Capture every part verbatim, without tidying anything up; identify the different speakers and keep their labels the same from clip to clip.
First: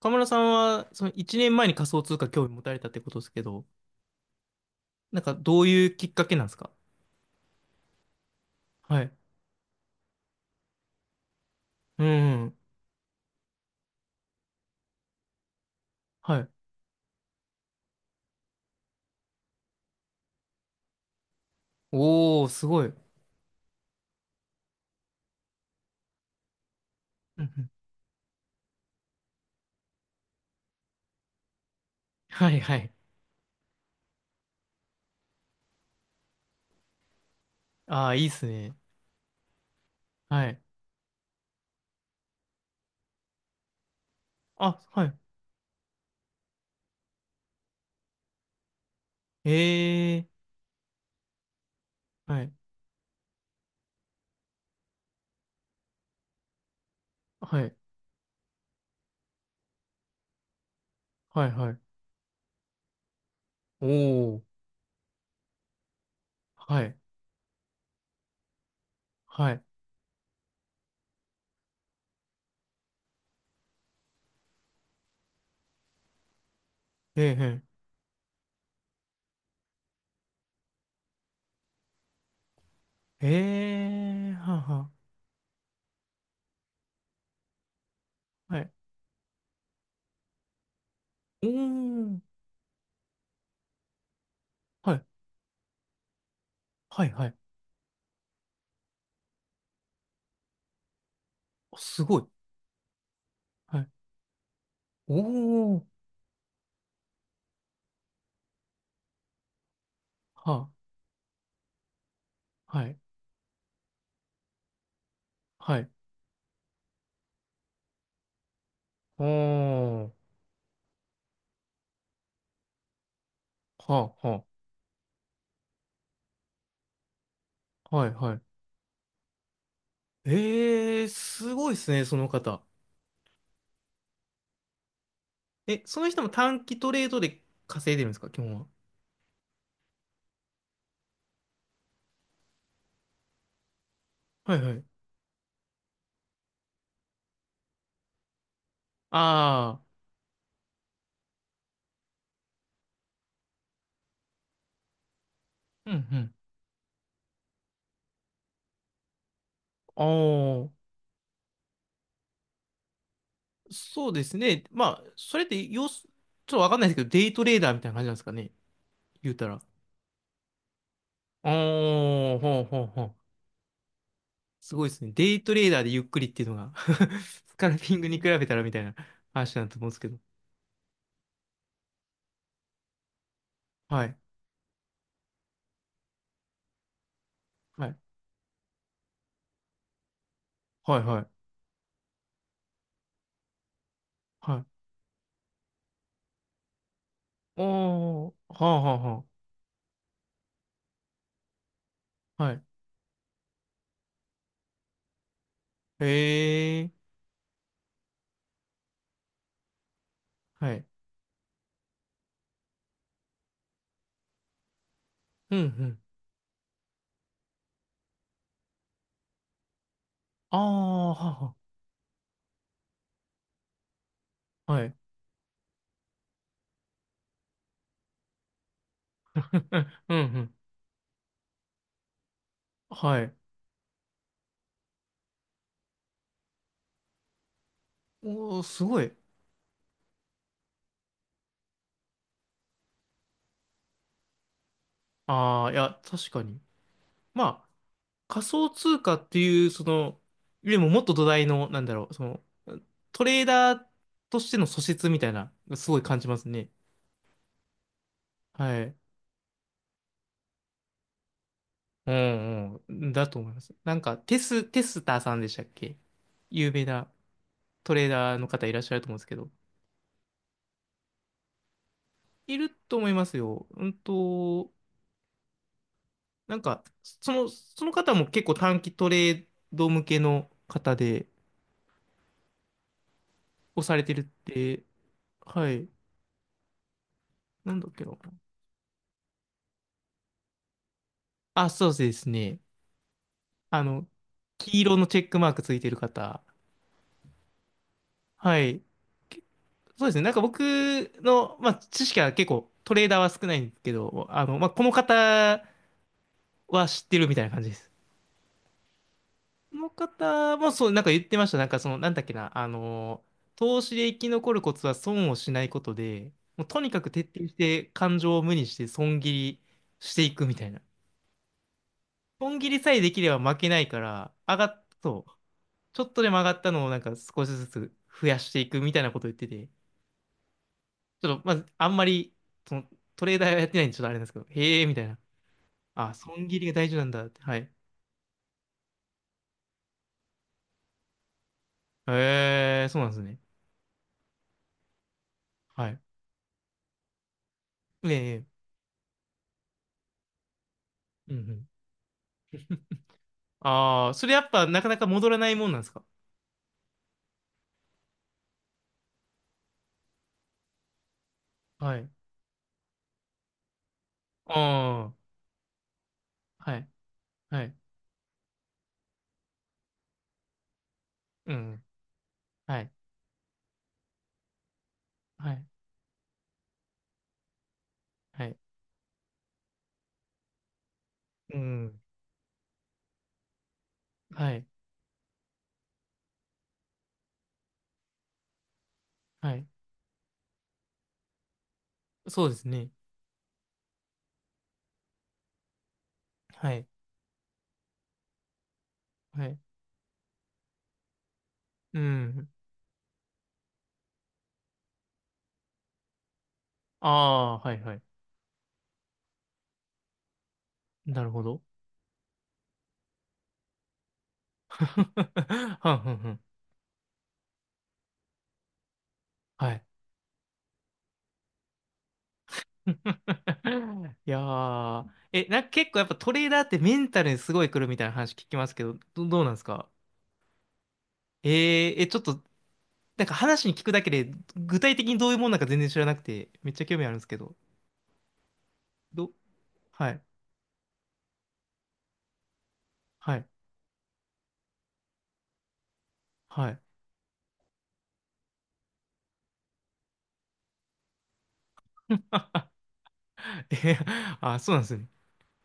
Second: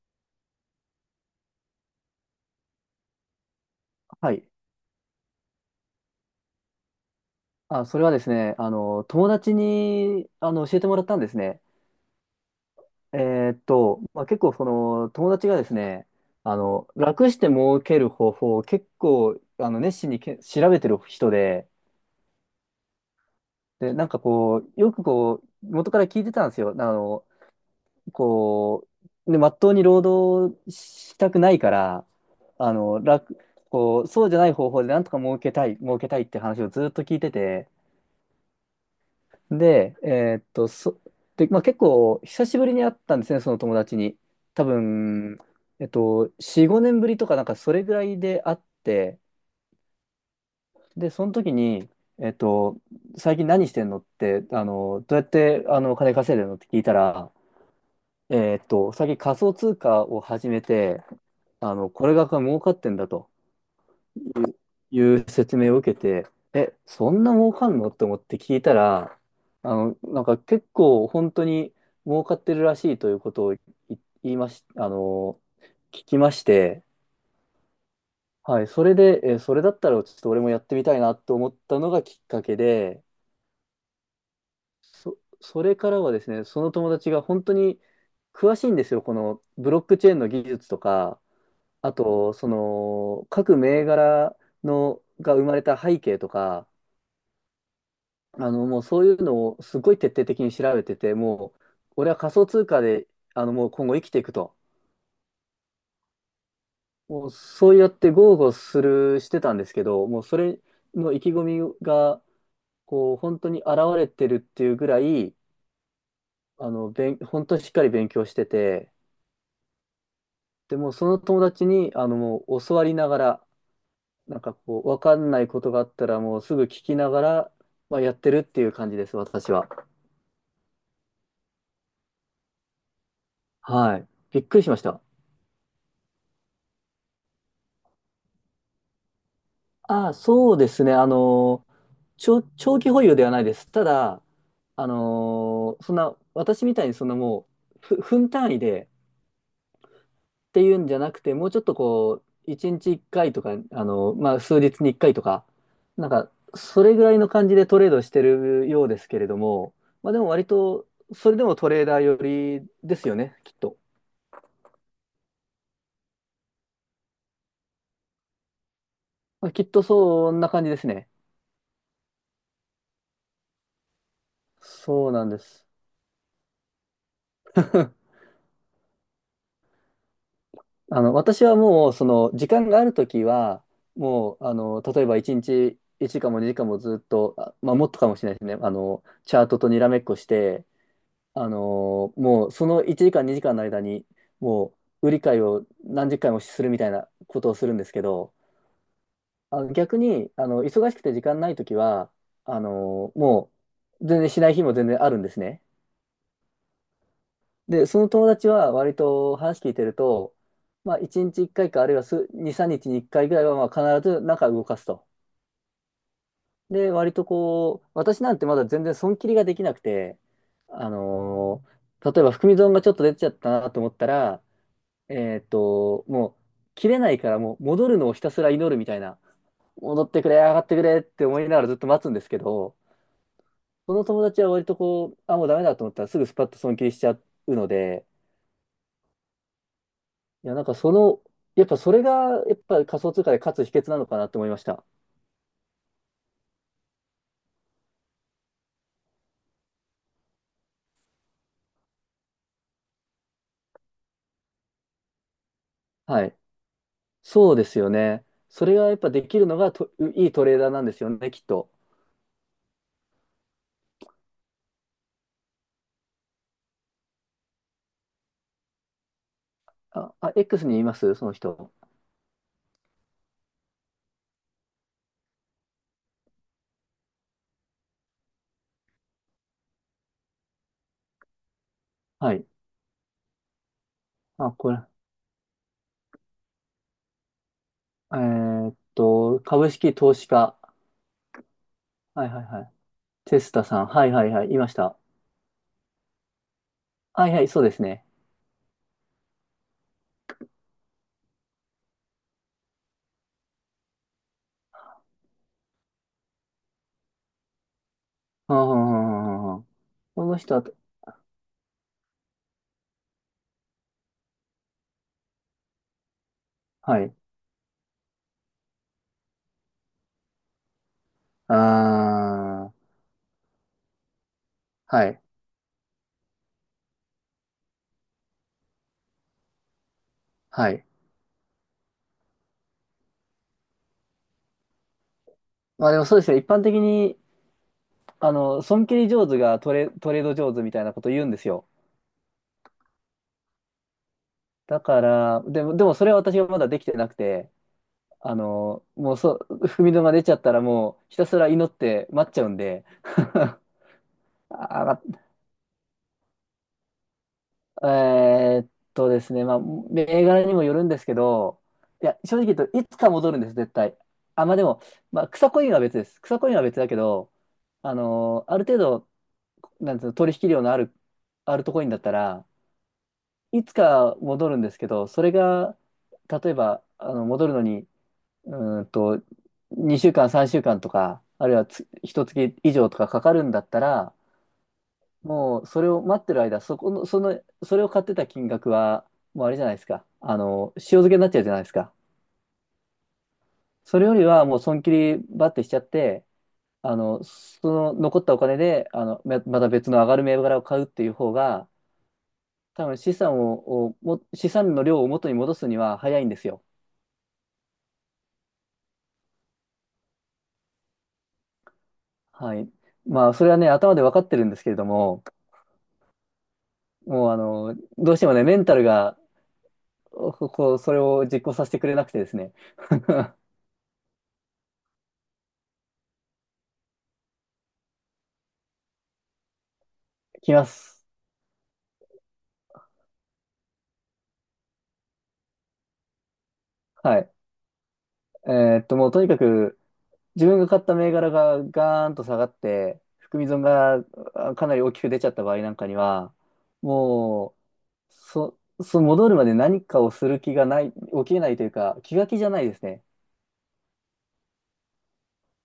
Speaker 1: 河村さんは、そのいちねんまえに仮想通貨興味持たれたってことですけど、
Speaker 2: はい。
Speaker 1: なんかどういうきっかけなんですか？
Speaker 2: あ、それはですね、あ
Speaker 1: は
Speaker 2: の、
Speaker 1: い。
Speaker 2: 友達に、あの、教えてもらったんですね。
Speaker 1: うん。うん。
Speaker 2: えーっと、まあ、結構、その、友達がですね、
Speaker 1: はい。
Speaker 2: あの、楽して儲ける方法を結構、あの、熱心にけ調べてる人で、
Speaker 1: おー、すごい。うん。
Speaker 2: で、なんかこう、よくこう、元から聞いてたんですよ。あの、
Speaker 1: うん。
Speaker 2: こう、ね、まっとうに労働したくないから、
Speaker 1: はい
Speaker 2: あ
Speaker 1: はい。
Speaker 2: の、楽、こう、そうじゃない方法でなんとか儲けたい、儲けたいって話をずっと聞いてて、
Speaker 1: ああ、いいっすね。
Speaker 2: で、えーっ
Speaker 1: はい。
Speaker 2: と、そ、で、まあ、結構久しぶりに会ったんですね、その友達に。多
Speaker 1: あ、はい。
Speaker 2: 分、えっと、よん、ごねんぶりとか、なんかそれぐらいで会って、
Speaker 1: ええ
Speaker 2: で、その時に、え
Speaker 1: ー。
Speaker 2: っ
Speaker 1: はい。
Speaker 2: と、最近何してんのって、あの、どうやってあの金稼いでるのって聞いたら、
Speaker 1: はい。
Speaker 2: えっと、最近仮想通貨を始めて、
Speaker 1: はいは
Speaker 2: あ
Speaker 1: い。
Speaker 2: の、これが儲かってんだと。
Speaker 1: おー。
Speaker 2: いう説明を受けて、え、
Speaker 1: はい。
Speaker 2: そんな儲かんのと思って聞いたら、
Speaker 1: はい。
Speaker 2: あの、なんか結構本当に儲かってるらしいということをい言いまし、あの、聞きまして、
Speaker 1: ええ
Speaker 2: はい、それで、え、それだったらちょっと俺もやってみたいなと思ったのがきっかけで、
Speaker 1: えええー。はあは
Speaker 2: そ、それからはですね、その友達が本当に
Speaker 1: あ。
Speaker 2: 詳
Speaker 1: は
Speaker 2: しい
Speaker 1: い。
Speaker 2: んですよ、このブロックチェーンの技術とか、
Speaker 1: お
Speaker 2: あと、
Speaker 1: ー。
Speaker 2: その、各銘柄
Speaker 1: は
Speaker 2: の、
Speaker 1: い。
Speaker 2: が生まれた背景とか、
Speaker 1: はいはい。
Speaker 2: あの、もうそういうのをすごい徹底的に調べてて、もう、
Speaker 1: あ、す
Speaker 2: 俺は
Speaker 1: ごい。
Speaker 2: 仮想通貨で、あの、もう
Speaker 1: は
Speaker 2: 今
Speaker 1: い。
Speaker 2: 後生きていくと。
Speaker 1: おー。
Speaker 2: もうそうやって豪語する、してたんですけど、もうそれ
Speaker 1: は
Speaker 2: の意気込みが、
Speaker 1: あ。はい。
Speaker 2: こう、本当に現れてるっていうぐらい、
Speaker 1: はい。
Speaker 2: あの、勉本当にしっかり勉強してて、
Speaker 1: おー。
Speaker 2: でもうその友達に、あの、もう教わりながら、
Speaker 1: はあは
Speaker 2: なん
Speaker 1: あ、
Speaker 2: かこう、わかんないことがあったら、もうすぐ聞きながら、まあ、
Speaker 1: は
Speaker 2: や
Speaker 1: い
Speaker 2: って
Speaker 1: は
Speaker 2: るっ
Speaker 1: い。
Speaker 2: ていう感じです、私は。
Speaker 1: えー、すごいですね、その方。
Speaker 2: はい。びっくりしました。
Speaker 1: え、その人も短期トレードで稼いでるんですか、基本は？
Speaker 2: ああ、そうですね。あの、長、長期保有ではないです。ただ、
Speaker 1: はいはい。
Speaker 2: あの、そんな、私みたいにそんなもう、ふ、分単位で
Speaker 1: あ
Speaker 2: っていうんじゃなくて、もうちょっとこう、いちにちいっかいとか、あの、まあ、数日にいっかいとか、
Speaker 1: あ、うん
Speaker 2: なん
Speaker 1: う
Speaker 2: か、
Speaker 1: ん。
Speaker 2: それぐらいの感じでトレードしてるようですけれども、まあ、でも割
Speaker 1: あ
Speaker 2: と、それでもトレーダー寄りですよね、きっ
Speaker 1: あ、
Speaker 2: と。
Speaker 1: そうですね。まあ、それって要す、ちょっとわかんないですけど、デイトレーダーみたいな感じなんですかね、言うた
Speaker 2: まあ、
Speaker 1: ら。あ
Speaker 2: きっとそんな感じですね。
Speaker 1: あ、ほうほうほう。すごいです
Speaker 2: そ
Speaker 1: ね。
Speaker 2: うなん
Speaker 1: デ
Speaker 2: で
Speaker 1: イト
Speaker 2: す。
Speaker 1: レーダーでゆっくりっていうのが。 スカルピングに比べたらみたいな話なんだと思うんですけど。
Speaker 2: あの、私はもう、その、時間があるときは、
Speaker 1: はい。
Speaker 2: もう、あの、例えばいちにちいちじかんもにじかんもずっと、あまあ、
Speaker 1: は
Speaker 2: もっ
Speaker 1: い。
Speaker 2: とかもしれないですね。あの、チャートとにらめっこして、
Speaker 1: はいはい。
Speaker 2: あの、もう、そのいちじかんにじかんの間に、
Speaker 1: はい。
Speaker 2: もう、売り買いを何十回もするみたいなことをするんですけ
Speaker 1: お
Speaker 2: ど、
Speaker 1: ー、はあはあは
Speaker 2: あの、逆に、あの、忙しくて時間ないときは、
Speaker 1: あ。は
Speaker 2: あ
Speaker 1: い。
Speaker 2: の、もう、全然しない日も全然あるんですね。
Speaker 1: へえ。
Speaker 2: で、その友達は割と話聞いてると、
Speaker 1: はい。
Speaker 2: まあ、いちにちいっかいか、あるいは数に、さんにちにいっかいぐらいは、まあ、必ず中動かすと。
Speaker 1: うんうん。
Speaker 2: で、割とこう、私なんてまだ全然損切りができなくて、
Speaker 1: あ
Speaker 2: あ
Speaker 1: あ、はは。
Speaker 2: のー例えば含み損がちょっと出ちゃったなと思ったら、
Speaker 1: はい。
Speaker 2: えーっと、もう、切れないからもう戻るのをひたすら祈るみたいな、
Speaker 1: うん、
Speaker 2: 戻っ
Speaker 1: うん、
Speaker 2: てくれ、
Speaker 1: う
Speaker 2: 上
Speaker 1: ん。
Speaker 2: がってくれって思いながらずっと待つんですけど、
Speaker 1: はい。
Speaker 2: その友達は割とこう、あ、もうダメだと思ったらすぐスパッと損切りしちゃうので、
Speaker 1: おー、すごい。
Speaker 2: いや、なんかその、やっぱそれが、やっぱ仮想通貨で勝つ秘訣なのかなって思いました。
Speaker 1: ああ、いや、確かに。まあ、仮想通貨っていう、その、でも、もっと土台の、なんだろう、その、トレーダーとしての素質みたいな、すごい感
Speaker 2: は
Speaker 1: じ
Speaker 2: い。
Speaker 1: ますね。
Speaker 2: そうですよね。それ
Speaker 1: は
Speaker 2: がや
Speaker 1: い。
Speaker 2: っぱできるのがと、いいトレーダーなんですよね、きっと。
Speaker 1: うんうん。だと思います。なんか、テス、テスターさんでしたっけ、有名なトレーダーの方いらっしゃると思うんですけど。
Speaker 2: あ、あ、X にいますその人。
Speaker 1: いると思いますよ。うんと、なんか、その、その方も結構短期トレード向けの方で、
Speaker 2: はい。
Speaker 1: をされてるっ
Speaker 2: あ、これ。
Speaker 1: て、はい、なんだっけな。
Speaker 2: えーっと、株式投資家。
Speaker 1: あ、そうで
Speaker 2: は
Speaker 1: す
Speaker 2: いはい
Speaker 1: ね。
Speaker 2: はい。テスタさ
Speaker 1: あ
Speaker 2: ん。は
Speaker 1: の、
Speaker 2: いはいはい。いまし
Speaker 1: 黄色
Speaker 2: た。
Speaker 1: のチェックマークついてる方。
Speaker 2: はいはい、そうですね。
Speaker 1: はい。け、そうですね。なんか僕の、まあ、知識は結構トレーダーは少ないんですけど、あの、まあ、この方は知ってるみたいな感じです。
Speaker 2: うんうんうんうんうん
Speaker 1: その
Speaker 2: この人
Speaker 1: 方
Speaker 2: は、
Speaker 1: もそう、なんか言ってました。なんかその、なんだっけな、あのー、投資で生き残るコツは損をしないことで、もうとに
Speaker 2: は
Speaker 1: かく
Speaker 2: い。
Speaker 1: 徹底して感情を無にして損切りしていくみたいな。
Speaker 2: あ
Speaker 1: 損切
Speaker 2: ー、
Speaker 1: りさえできれば負けないから、上がっ、
Speaker 2: はい。
Speaker 1: そう、ちょっとでも上がったのをなんか少しずつ増やしていくみたいなこと言ってて、
Speaker 2: はい。
Speaker 1: ちょっとまずあんまり、その、トレーダーはやってないんでちょっとあれなんですけど、へえ、みたいな。
Speaker 2: まあでも
Speaker 1: あ、
Speaker 2: そうですね。一
Speaker 1: 損切
Speaker 2: 般
Speaker 1: りが
Speaker 2: 的
Speaker 1: 大事なん
Speaker 2: に
Speaker 1: だって。はい。
Speaker 2: あの、損切り上手がトレ、トレード上手みたいなこと言うんですよ。
Speaker 1: へえ、そうなんですね。
Speaker 2: だから、でも、で
Speaker 1: は
Speaker 2: も
Speaker 1: い。
Speaker 2: それは私がまだできてなくて、
Speaker 1: え
Speaker 2: あ
Speaker 1: え、
Speaker 2: の、もうそう、踏みのが出ちゃったらもうひた
Speaker 1: う
Speaker 2: す
Speaker 1: んう
Speaker 2: ら祈
Speaker 1: ん。
Speaker 2: って待っちゃうんで。
Speaker 1: ああ、それやっぱなかな
Speaker 2: あ、
Speaker 1: か戻らないもんなんですか？
Speaker 2: えーっとですね、まあ、銘柄にもよるんですけど、
Speaker 1: は
Speaker 2: い
Speaker 1: い。
Speaker 2: や、正直言うといつか戻るんです、絶対。あ、まあ
Speaker 1: あ
Speaker 2: でも、
Speaker 1: あ、
Speaker 2: まあ、草コインは別です。草コインは
Speaker 1: は
Speaker 2: 別
Speaker 1: い、
Speaker 2: だけど、
Speaker 1: はい、
Speaker 2: あの、ある程度、なんていうの、取引量のある、
Speaker 1: う
Speaker 2: あるとコ
Speaker 1: ん、
Speaker 2: インだったら、
Speaker 1: はい、
Speaker 2: いつか戻るんですけど、それ
Speaker 1: はい、
Speaker 2: が、例えば、あの、戻るのに、
Speaker 1: は
Speaker 2: う
Speaker 1: い、
Speaker 2: ーんと、にしゅうかん、さんしゅうかんとか、あるい
Speaker 1: う
Speaker 2: はつ、
Speaker 1: ん、
Speaker 2: いっかげつ以上とかかかるんだったら、
Speaker 1: はい、
Speaker 2: もう、それを待ってる間、そこの、その、それを買ってた金額は、もうあ
Speaker 1: は
Speaker 2: れじ
Speaker 1: い。
Speaker 2: ゃないですか。あの、塩漬けになっちゃうじゃないですか。
Speaker 1: そうですね。
Speaker 2: それよりは、もう、損切りバッてしちゃって、
Speaker 1: はい、
Speaker 2: あの、その残ったお金で、あの、ま
Speaker 1: はい、
Speaker 2: また別の上がる銘柄を買うっていう方が、
Speaker 1: うん。
Speaker 2: 多分資産を、をも、資産の量を元に戻すには早いんですよ。
Speaker 1: ああ、はい、はい。なるほど。
Speaker 2: はい。まあ、それはね、頭で分かってるんですけれども、
Speaker 1: はんはんはん。
Speaker 2: もう、あの、どうしてもね、メンタルが、
Speaker 1: はい。
Speaker 2: ここう、それを実行させてくれなくてですね。
Speaker 1: いやー、え、なんか結構やっぱトレーダーってメンタルにすごい来るみたいな話聞きますけど、ど、どうなんですか？
Speaker 2: きます。
Speaker 1: えー、え、ちょっと、なんか話に聞くだけで、具体的にどういうもんなんか全然知らなくて、めっちゃ興味あるん
Speaker 2: は
Speaker 1: です
Speaker 2: い。
Speaker 1: けど。
Speaker 2: えーっと、もう、とに
Speaker 1: ど、
Speaker 2: かく、
Speaker 1: はい、
Speaker 2: 自分が買った銘柄がガーンと下がって、
Speaker 1: は
Speaker 2: 含
Speaker 1: い、
Speaker 2: み損があかなり大きく出ちゃった場合なんかには、
Speaker 1: はい。
Speaker 2: もう、そ、その戻るまで何かをする気がない、起きれないというか、気が気じゃないですね。
Speaker 1: えへ、あ、そうなんですね。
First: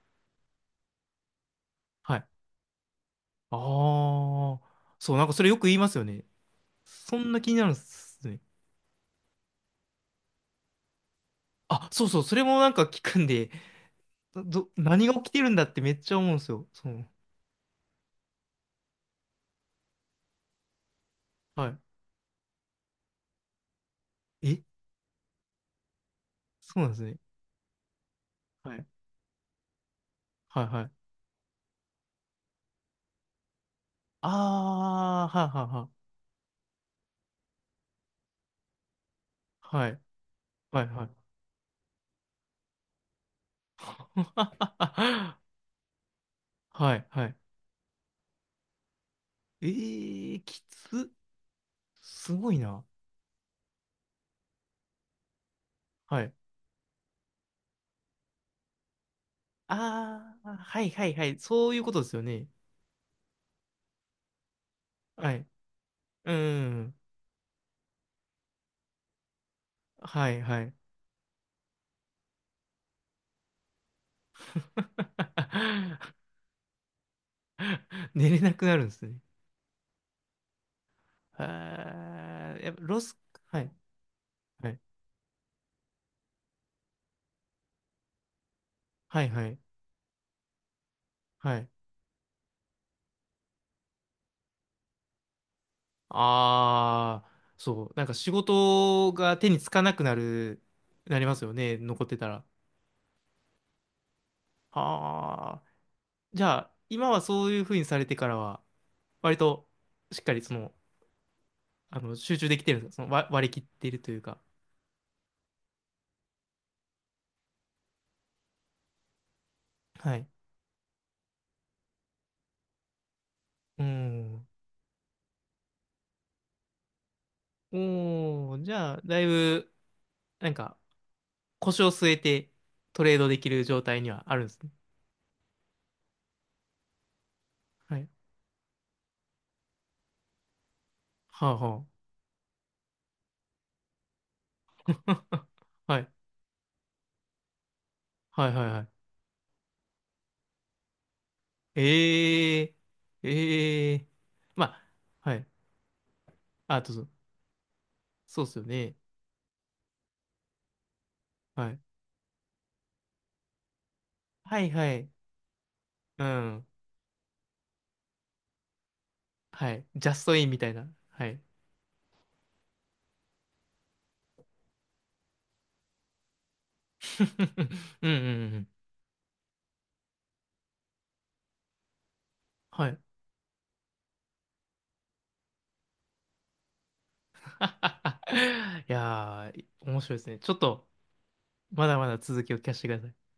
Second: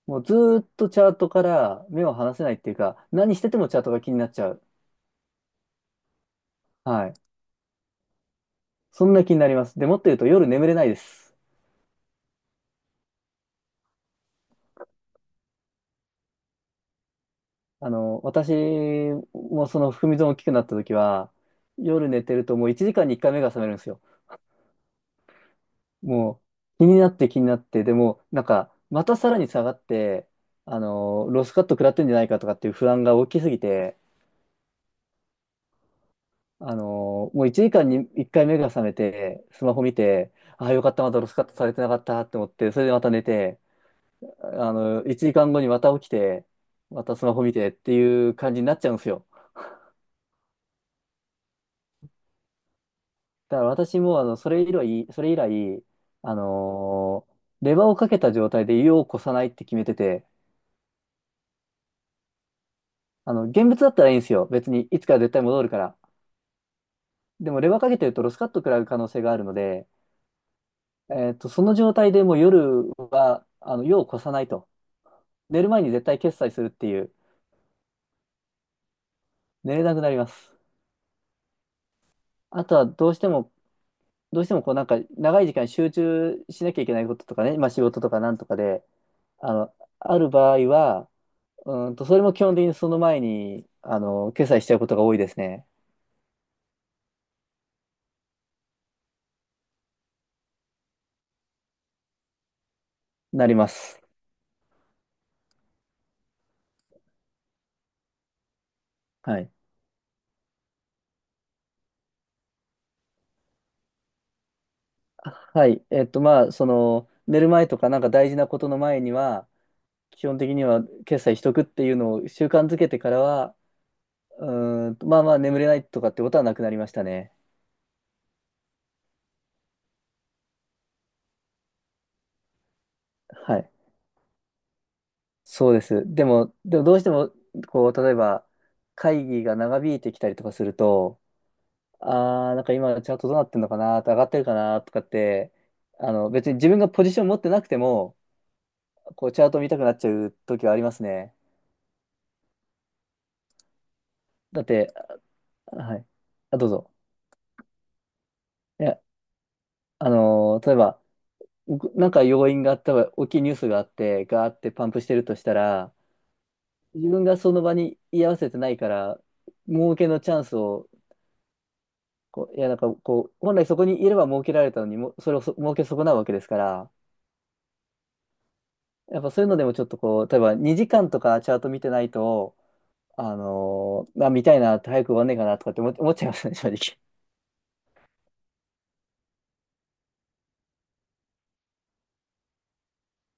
Speaker 2: もうずーっとチャートから目を
Speaker 1: はい。
Speaker 2: 離
Speaker 1: あ
Speaker 2: せないっていうか、何して
Speaker 1: あ、
Speaker 2: てもチャートが気になっちゃう。
Speaker 1: そう、なんかそれよく言いますよね。
Speaker 2: はい。
Speaker 1: そんな気になるんですね。
Speaker 2: そんな気になります。で、もっと言うと夜眠れないです。
Speaker 1: あ、そうそう、それもなんか聞くんで、ど、何が起きてるんだってめっちゃ思うんですよ。そう。
Speaker 2: あの、私もその含み損大きくなった時は、
Speaker 1: は
Speaker 2: 夜寝てるともういちじかんにいっかいが覚めるんですよ。
Speaker 1: い。え、
Speaker 2: も
Speaker 1: そう
Speaker 2: う
Speaker 1: な
Speaker 2: 気
Speaker 1: んで
Speaker 2: に
Speaker 1: す
Speaker 2: なっ
Speaker 1: ね。
Speaker 2: て気になって、でもなんか
Speaker 1: はい、
Speaker 2: またさらに下がって、
Speaker 1: はい、
Speaker 2: あ
Speaker 1: はい。
Speaker 2: の、ロスカット食らってんじゃないかとかっていう不安が大きすぎて、
Speaker 1: ああ、はい、は
Speaker 2: あの、もういちじかんにいっかいが覚め
Speaker 1: い、
Speaker 2: て、スマホ
Speaker 1: は
Speaker 2: 見
Speaker 1: い。
Speaker 2: て、ああよ
Speaker 1: はい、
Speaker 2: かった、
Speaker 1: は
Speaker 2: まだロ
Speaker 1: い。
Speaker 2: スカットされてなかったって思って、それでまた寝て、あの、1時
Speaker 1: はい、
Speaker 2: 間後にまた起きて、
Speaker 1: は
Speaker 2: ま
Speaker 1: い
Speaker 2: たス
Speaker 1: は
Speaker 2: マ
Speaker 1: い。
Speaker 2: ホ見てっていう感じになっちゃうんですよ。
Speaker 1: ええー、きつ。すごいな。
Speaker 2: だから私も、あの、それ以来、それ以来、
Speaker 1: はい。
Speaker 2: あのーレバーをかけた状態で湯をこさないって決めてて、
Speaker 1: ああ、はい、はい、はい。そういうことですよね。
Speaker 2: あの、現物だったらいいんですよ。別に、いつか絶
Speaker 1: は
Speaker 2: 対
Speaker 1: い。
Speaker 2: 戻るから。
Speaker 1: うん。
Speaker 2: でも、レバーかけてるとロスカット食らう可能性があるので、
Speaker 1: はいはい。
Speaker 2: えっと、その状態でもう夜は、あの、湯をこさないと。寝る前に絶 対決済するっていう、
Speaker 1: 寝れなくなるんですね。
Speaker 2: 寝れなくなります。
Speaker 1: あー、
Speaker 2: あ
Speaker 1: やっ
Speaker 2: と
Speaker 1: ぱ
Speaker 2: は、
Speaker 1: ロ
Speaker 2: どう
Speaker 1: ス、
Speaker 2: しても、
Speaker 1: はい、
Speaker 2: どうしても
Speaker 1: は
Speaker 2: こう、
Speaker 1: い、
Speaker 2: なんか、長い時間集中しなきゃいけないこととかね、まあ、仕事とかなんとかで、
Speaker 1: はい、は
Speaker 2: あ
Speaker 1: い、
Speaker 2: の、ある場合は、
Speaker 1: はい。
Speaker 2: うんと、それも基本的にその前に、あの、決済しちゃうことが多いですね。
Speaker 1: ああ、そう、なんか仕事が手につかなくなる、なりますよね、残ってたら。
Speaker 2: なります。
Speaker 1: ああ、じゃあ、今はそういうふうにされてからは、割
Speaker 2: はい。
Speaker 1: としっかりその、あの、集中できてるんですか、その割、割り切っているというか。
Speaker 2: あはい。えっと、まあ、その、寝る前とかなんか大事なことの前には、
Speaker 1: は
Speaker 2: 基
Speaker 1: い。
Speaker 2: 本的には決済しとくっていうのを習慣づけてからは、
Speaker 1: うん。
Speaker 2: うーんと、まあまあ眠れないとかってことはなくなりましたね。
Speaker 1: おー、じゃあ、だいぶ、なんか、腰を据えてトレードでき
Speaker 2: は
Speaker 1: る
Speaker 2: い。
Speaker 1: 状態にはあるんですね。
Speaker 2: そうです。でも、でもどうしても、こう、
Speaker 1: はい。
Speaker 2: 例えば、会議が長引いてきたりとかすると、
Speaker 1: はあは
Speaker 2: ああ、なんか今チャートどうなってんのかな、上がってるかなとかっ
Speaker 1: あ。
Speaker 2: て、
Speaker 1: はい。
Speaker 2: あの、別に自分がポジション持ってなくても、
Speaker 1: はいはいはい。
Speaker 2: こうチャート見たくなっちゃう時はありますね。
Speaker 1: ええええ、
Speaker 2: だ
Speaker 1: ま
Speaker 2: って、
Speaker 1: あ、はい。
Speaker 2: はい。あ、どう
Speaker 1: あ、
Speaker 2: ぞ。
Speaker 1: どうぞ。そうっすよ
Speaker 2: い
Speaker 1: ね。
Speaker 2: や、あのー例えば、
Speaker 1: はい。
Speaker 2: ぐなんか要因があったら、大きいニュースがあって、ガーっ
Speaker 1: はい
Speaker 2: てパン
Speaker 1: は
Speaker 2: プし
Speaker 1: い。
Speaker 2: てるとしたら、
Speaker 1: うん。
Speaker 2: 自分がその場に居合わせてないから、
Speaker 1: はい。
Speaker 2: 儲け
Speaker 1: ジャ
Speaker 2: の
Speaker 1: ス
Speaker 2: チ
Speaker 1: ト
Speaker 2: ャ
Speaker 1: イ
Speaker 2: ン
Speaker 1: ン
Speaker 2: ス
Speaker 1: みたい
Speaker 2: を、
Speaker 1: な。はい。
Speaker 2: こう、いや、なんかこう、本来そこにいれば儲けられたのにも、それをそ儲け損なうわけですから、
Speaker 1: うんうんうん。
Speaker 2: やっぱそういうのでもちょっとこう、例えばにじかんとかチャート見てないと、
Speaker 1: はい。
Speaker 2: あのー、まあ、見たいな、早く終わんねえかなとかって思っ思っちゃいますね、正直。
Speaker 1: いやー、面白いですね。ちょっと、まだまだ続きを聞かせてください。